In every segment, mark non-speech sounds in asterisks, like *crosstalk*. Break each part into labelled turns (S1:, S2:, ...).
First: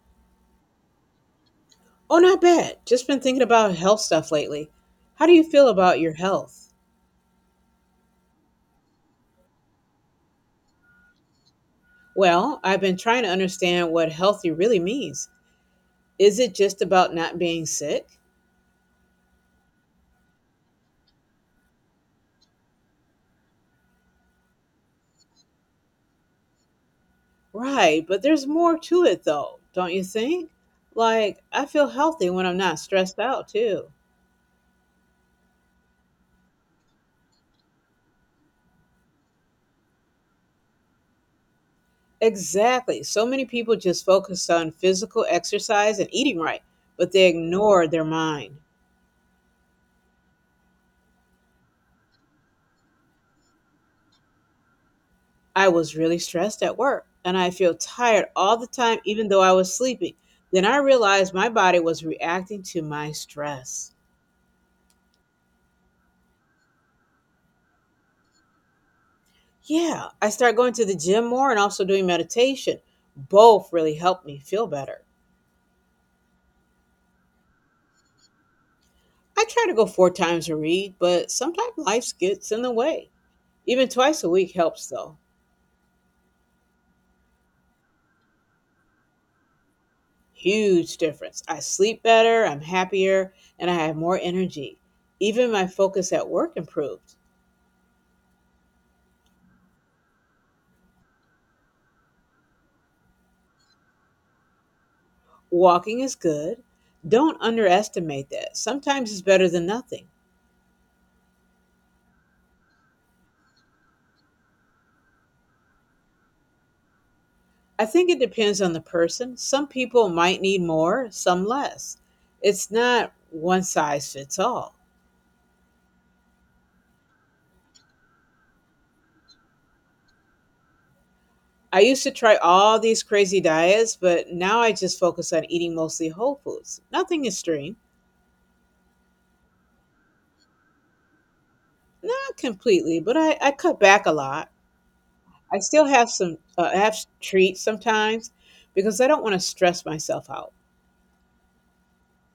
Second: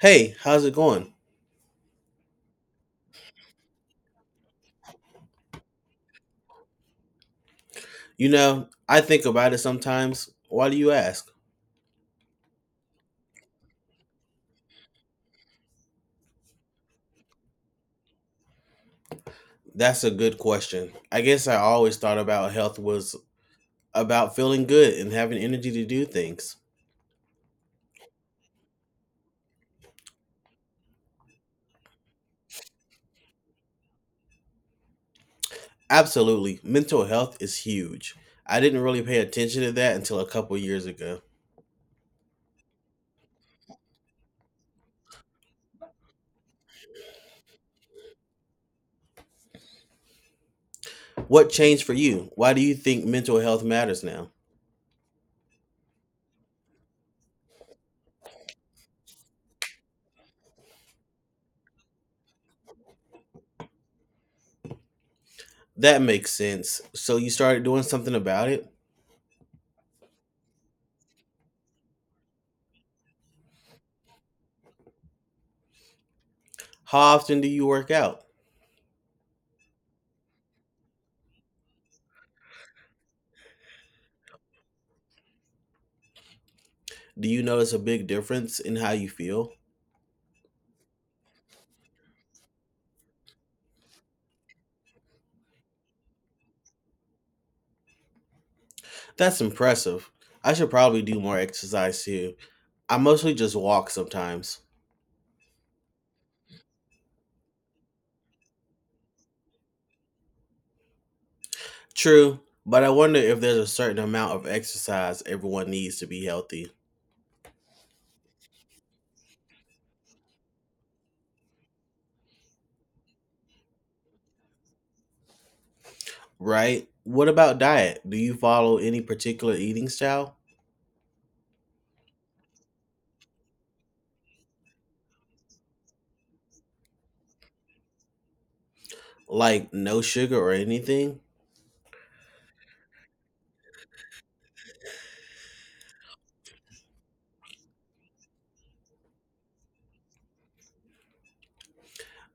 S1: Hey, how's it going?
S2: Oh, not bad. Just been thinking about health stuff lately. How do you feel about your health?
S1: You know, I think about it sometimes. Why do you ask?
S2: Well, I've been trying to understand what healthy really means. Is it just about not being sick?
S1: That's a good question. I guess I always thought about health was about feeling good and having energy to do things.
S2: Right, but there's more to it though, don't you think? Like, I feel healthy when I'm not stressed out too.
S1: Absolutely. Mental health is huge. I didn't really pay attention to that until a couple years ago.
S2: Exactly. So many people just focus on physical exercise and eating right, but they ignore their mind.
S1: What changed for you? Why do you think mental health matters now?
S2: I was really stressed at work and I feel tired all the time, even though I was sleeping. Then I realized my body was reacting to my stress.
S1: That makes sense. So you started doing something about it?
S2: Yeah, I started going to the gym more and also doing meditation. Both really helped me feel better.
S1: How often do you work out?
S2: I try to go four times a read, but sometimes life gets in the way. Even twice a week helps though.
S1: Do you notice a big difference in how you feel?
S2: Huge difference. I sleep better, I'm happier, and I have more energy. Even my focus at work improved.
S1: That's impressive. I should probably do more exercise too. I mostly just walk sometimes.
S2: Walking is good. Don't underestimate that. Sometimes it's better than nothing.
S1: True, but I wonder if there's a certain amount of exercise everyone needs to be healthy,
S2: I think it depends on the person. Some people might need more, some less. It's not one size fits all.
S1: right? What about diet? Do you follow any particular eating style?
S2: I used to try all these crazy diets, but now I just focus on eating mostly whole foods. Nothing extreme.
S1: Like no sugar or anything?
S2: Not completely, but I cut back a lot. I still have some I have treats sometimes because I don't want to stress myself out.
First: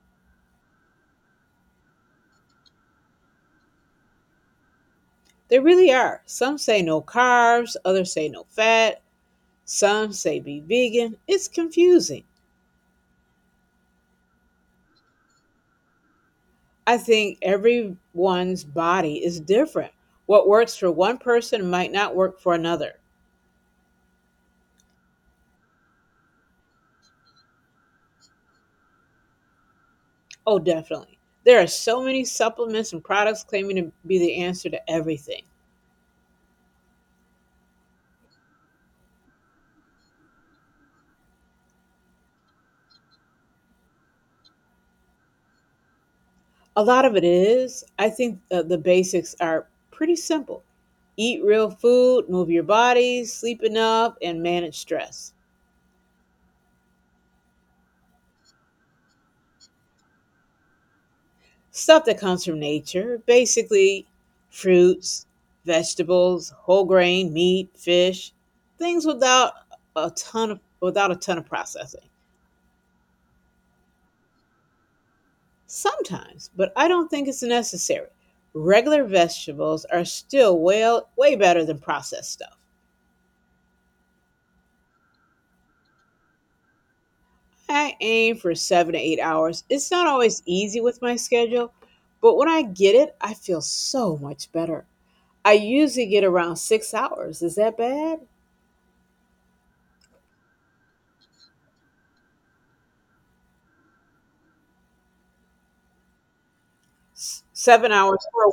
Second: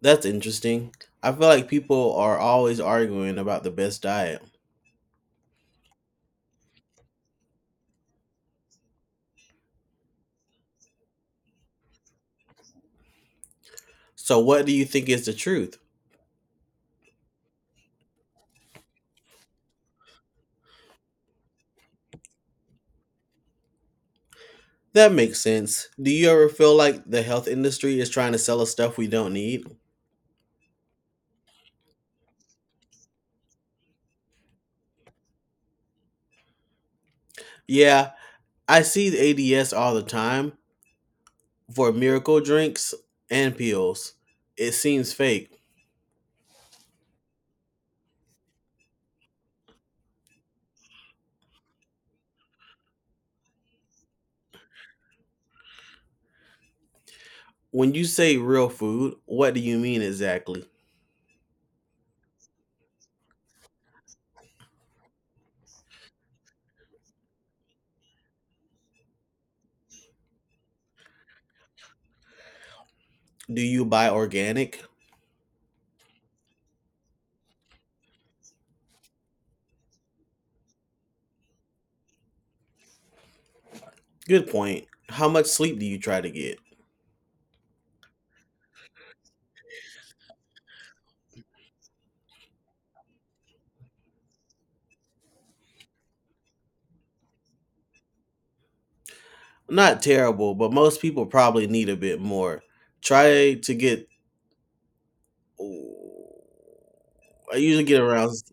S1: That's interesting. I feel like people are always arguing about the best diet.
S2: They really are. Some say no carbs, others say no fat, some say be vegan. It's confusing.
S1: So, what do you think is the truth?
S2: I think everyone's body is different. What works for one person might not work for another.
S1: That makes sense. Do you ever feel like the health industry is trying to sell us stuff we don't need?
S2: Oh, definitely. There are so many supplements and products claiming to be the answer to everything.
S1: Yeah, I see the ADS all the time for miracle drinks and pills. It seems fake.
S2: A lot of it is. I think the basics are pretty simple eat real food, move your body, sleep enough, and manage stress.
S1: When you say real food, what do you mean exactly?
S2: Stuff that comes from nature, basically fruits, vegetables, whole grain, meat, fish, things without a ton of without a ton of processing.
S1: Do you buy organic?
S2: Sometimes, but I don't think it's necessary. Regular vegetables are still well way better than processed stuff.
S1: Good point. How much sleep do you try to get?
S2: I aim for 7 to 8 hours. It's not always easy with my schedule, but when I get it, I feel so much better. I usually get around 6 hours. Is that bad?
S1: Not terrible, but most people probably need a bit more. Try to get. I usually
S2: 7
S1: get
S2: hours
S1: around.
S2: for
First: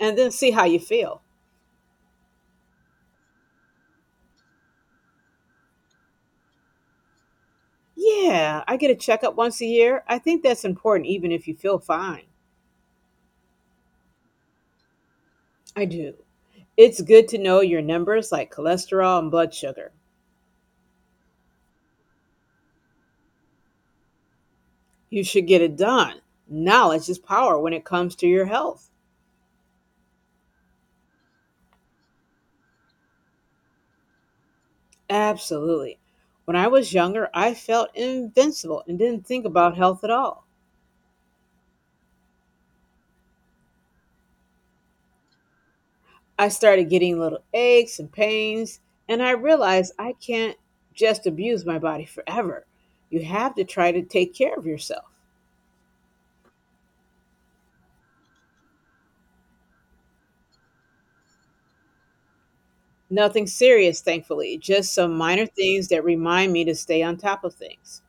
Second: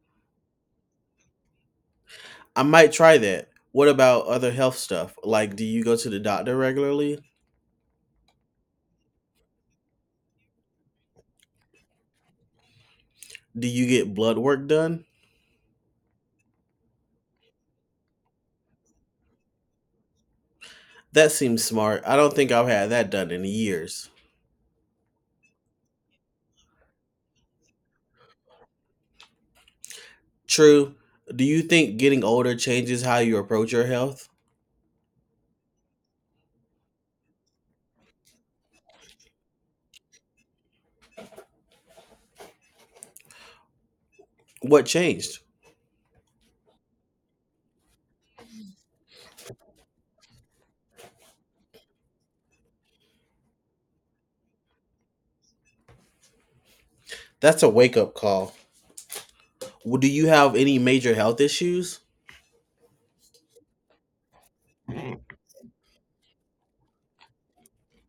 S2: and then see how you feel.
S1: I might try that. What about other health stuff? Like, do you go to the doctor regularly?
S2: Yeah, I get a checkup once a year. I think that's important even if you feel fine.
S1: Do you get blood work done?
S2: I do. It's good to know your numbers like cholesterol and blood sugar.
S1: That seems smart. I don't think I've had that done in years.
S2: You should get it done. Knowledge is power when it comes to your health.
S1: True. Do you think getting older changes how you approach your health?
S2: Absolutely. When I was younger, I felt invincible and didn't think about health at all.
S1: What changed?
S2: I started getting little aches and pains, and I realized I can't just abuse my body forever. You have to try to take care of yourself.
S1: That's a wake up call. Do you have any major health issues?
S2: Nothing serious, thankfully, just some minor things that remind me to stay on top of things.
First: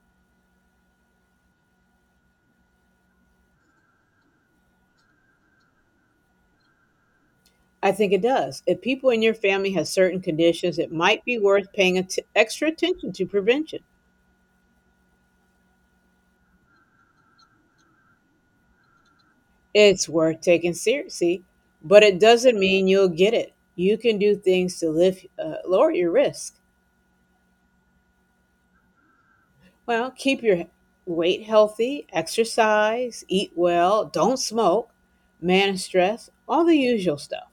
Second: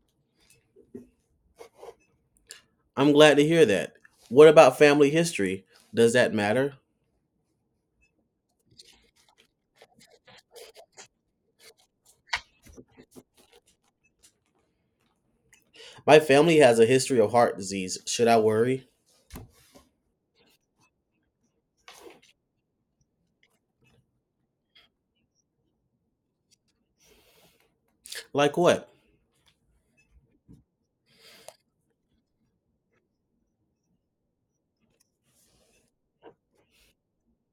S1: I'm glad to hear that. What about family history? Does that matter?
S2: I think it does. If people in your family have certain conditions, it might be worth extra attention to prevention.
S1: My family has a history of heart disease. Should I worry?
S2: It's worth taking seriously, but it doesn't mean you'll get it. You can do things to lower your risk.
S1: Like what?
S2: Well, keep your weight healthy, exercise, eat well, don't smoke, manage stress, all the usual stuff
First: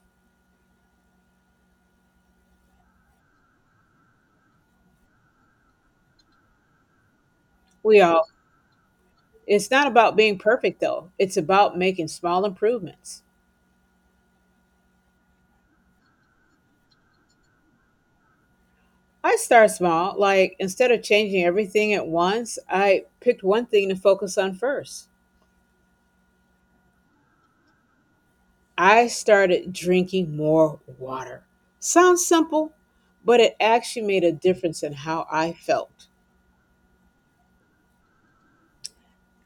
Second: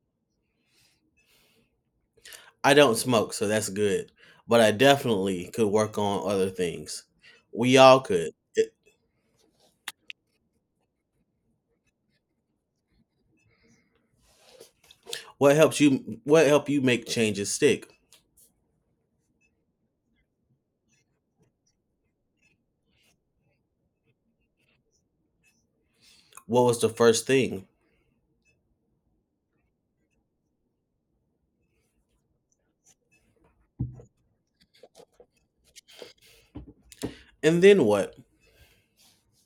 S1: I don't smoke, so that's good. But I definitely could work on other things. We all
S2: we all
S1: could. It-
S2: It's not about being perfect though. It's about making small improvements.
S1: What helps you what help you make changes stick?
S2: I start small, like instead of changing everything at once, I picked one thing to focus on first.
S1: What was the first thing?
S2: I started drinking more water. Sounds simple, but it actually made a difference in how I felt.
S1: And then what?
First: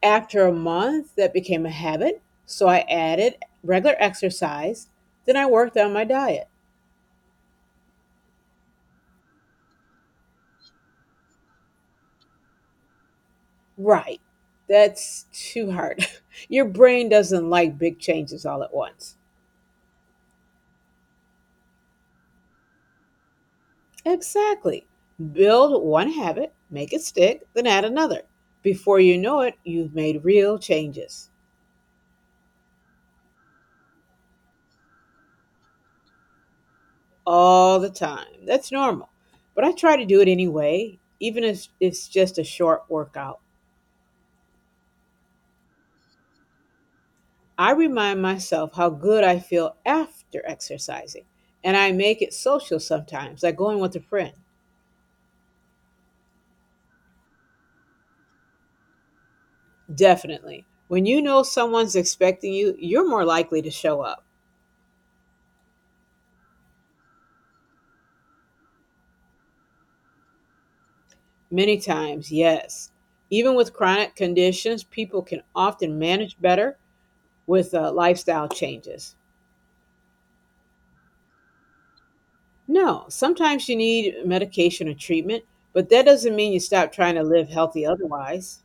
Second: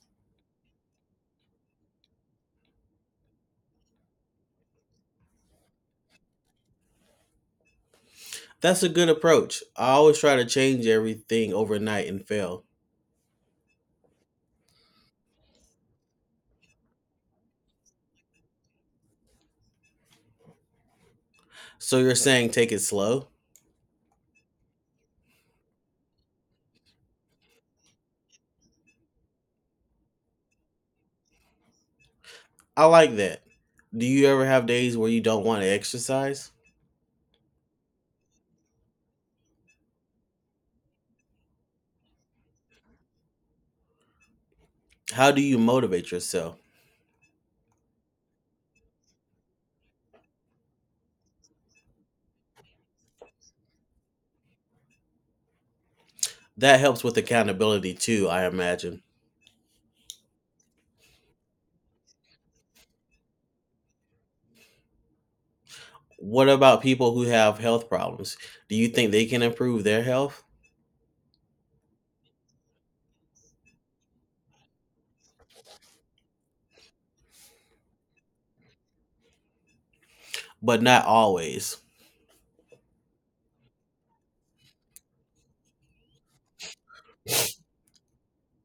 S2: After a month, that became a habit, so I added regular exercise, then I worked on my diet.
S1: That's a good approach. I always try to change everything overnight and fail.
S2: Right. That's too hard. *laughs* Your brain doesn't like big changes all at once.
S1: So you're saying take it slow?
S2: Exactly. Build one habit, make it stick, then add another. Before you know it, you've made real changes
S1: I like that. Do you ever have days where you don't want to exercise?
S2: all the time. That's normal. But I try to do it anyway, even if it's just a short workout.
S1: How do you motivate yourself?
S2: I remind myself how good I feel after exercising, and I make it social sometimes, like going with a friend.
S1: That helps with accountability too, I imagine.
S2: Definitely. When you know someone's expecting you, you're more likely to show up.
S1: What about people who have health problems? Do you think they can improve their health?
S2: Many times, yes. Even with chronic conditions, people can often manage better with lifestyle changes.
S1: But not always.
S2: No, sometimes you need medication or treatment, but that doesn't mean you stop trying to live healthy otherwise.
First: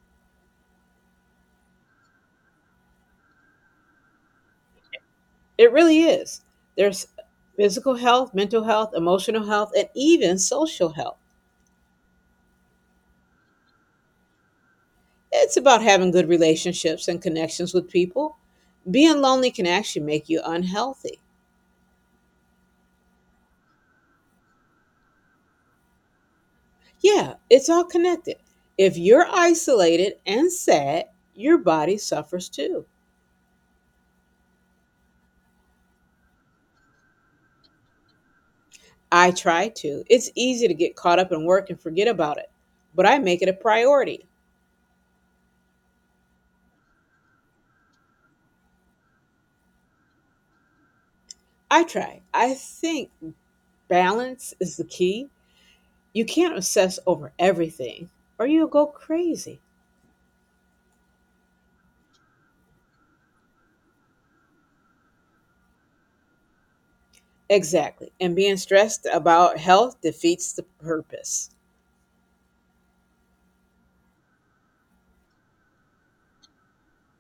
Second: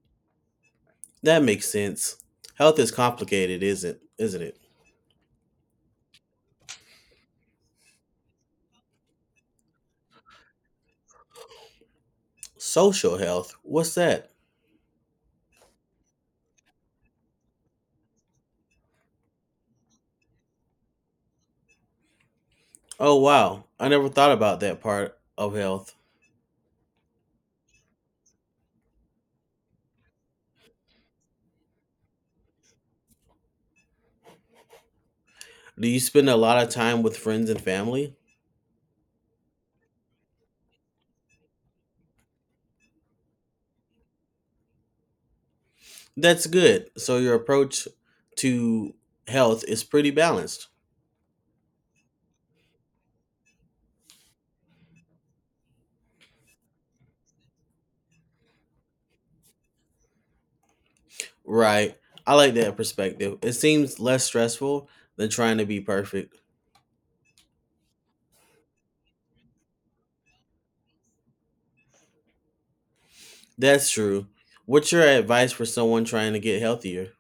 S1: That makes sense. Health is complicated, isn't it?
S2: It really is. There's physical health, mental health, emotional health, and even social health.
S1: Social health? What's that?
S2: It's about having good relationships and connections with people. Being lonely can actually make you unhealthy.
S1: Oh wow, I never thought about that part of health.
S2: Yeah, it's all connected. If you're isolated and sad, your body suffers too.
S1: Do you spend a lot of time with friends and family?
S2: I try to. It's easy to get caught up in work and forget about it, but I make it a priority.
S1: That's good. So your approach to health is pretty balanced.
S2: I try. I think balance is the key. You can't obsess over everything or you'll go crazy.
S1: Right. I like that perspective. It seems less stressful than trying to be perfect.
S2: Exactly. And being stressed about health defeats the purpose.
S1: That's true. What's your advice for someone trying to get healthier?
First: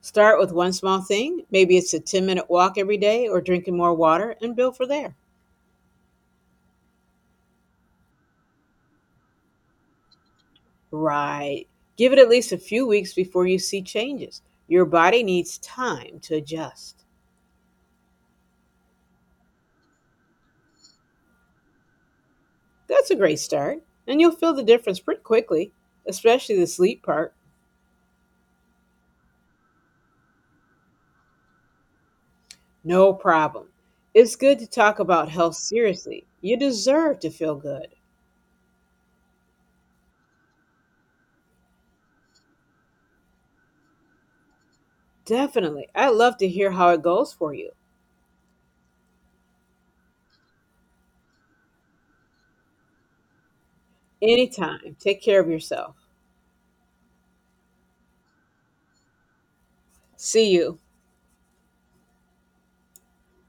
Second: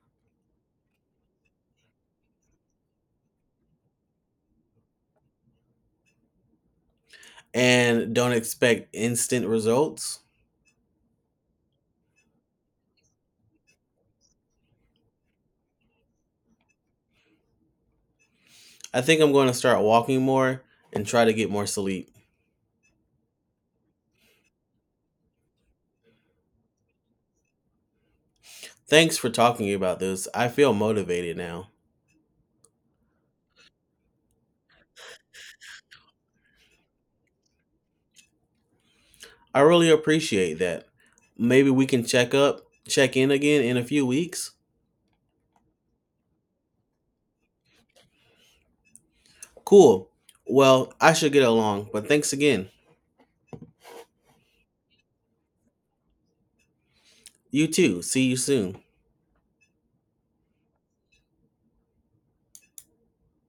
S2: Start with one small thing. Maybe it's a 10-minute walk every day or drinking more water and build for there.
S1: And don't expect instant results?
S2: Right. Give it at least a few weeks before you see changes. Your body needs time to adjust.
S1: I think I'm going to start walking more and try to get more sleep.
S2: That's a great start, and you'll feel the difference pretty quickly, especially the sleep part.
S1: Thanks for talking about this. I feel motivated now.
S2: No problem. It's good to talk about health seriously. You deserve to feel good.
S1: I really appreciate that. Maybe we can check in again in a few weeks.
S2: Definitely. I'd love to hear how it goes for you.
S1: Cool. Well, I should get along, but thanks again.
S2: Anytime. Take care of yourself.
S1: You too. See you soon.
S2: See you.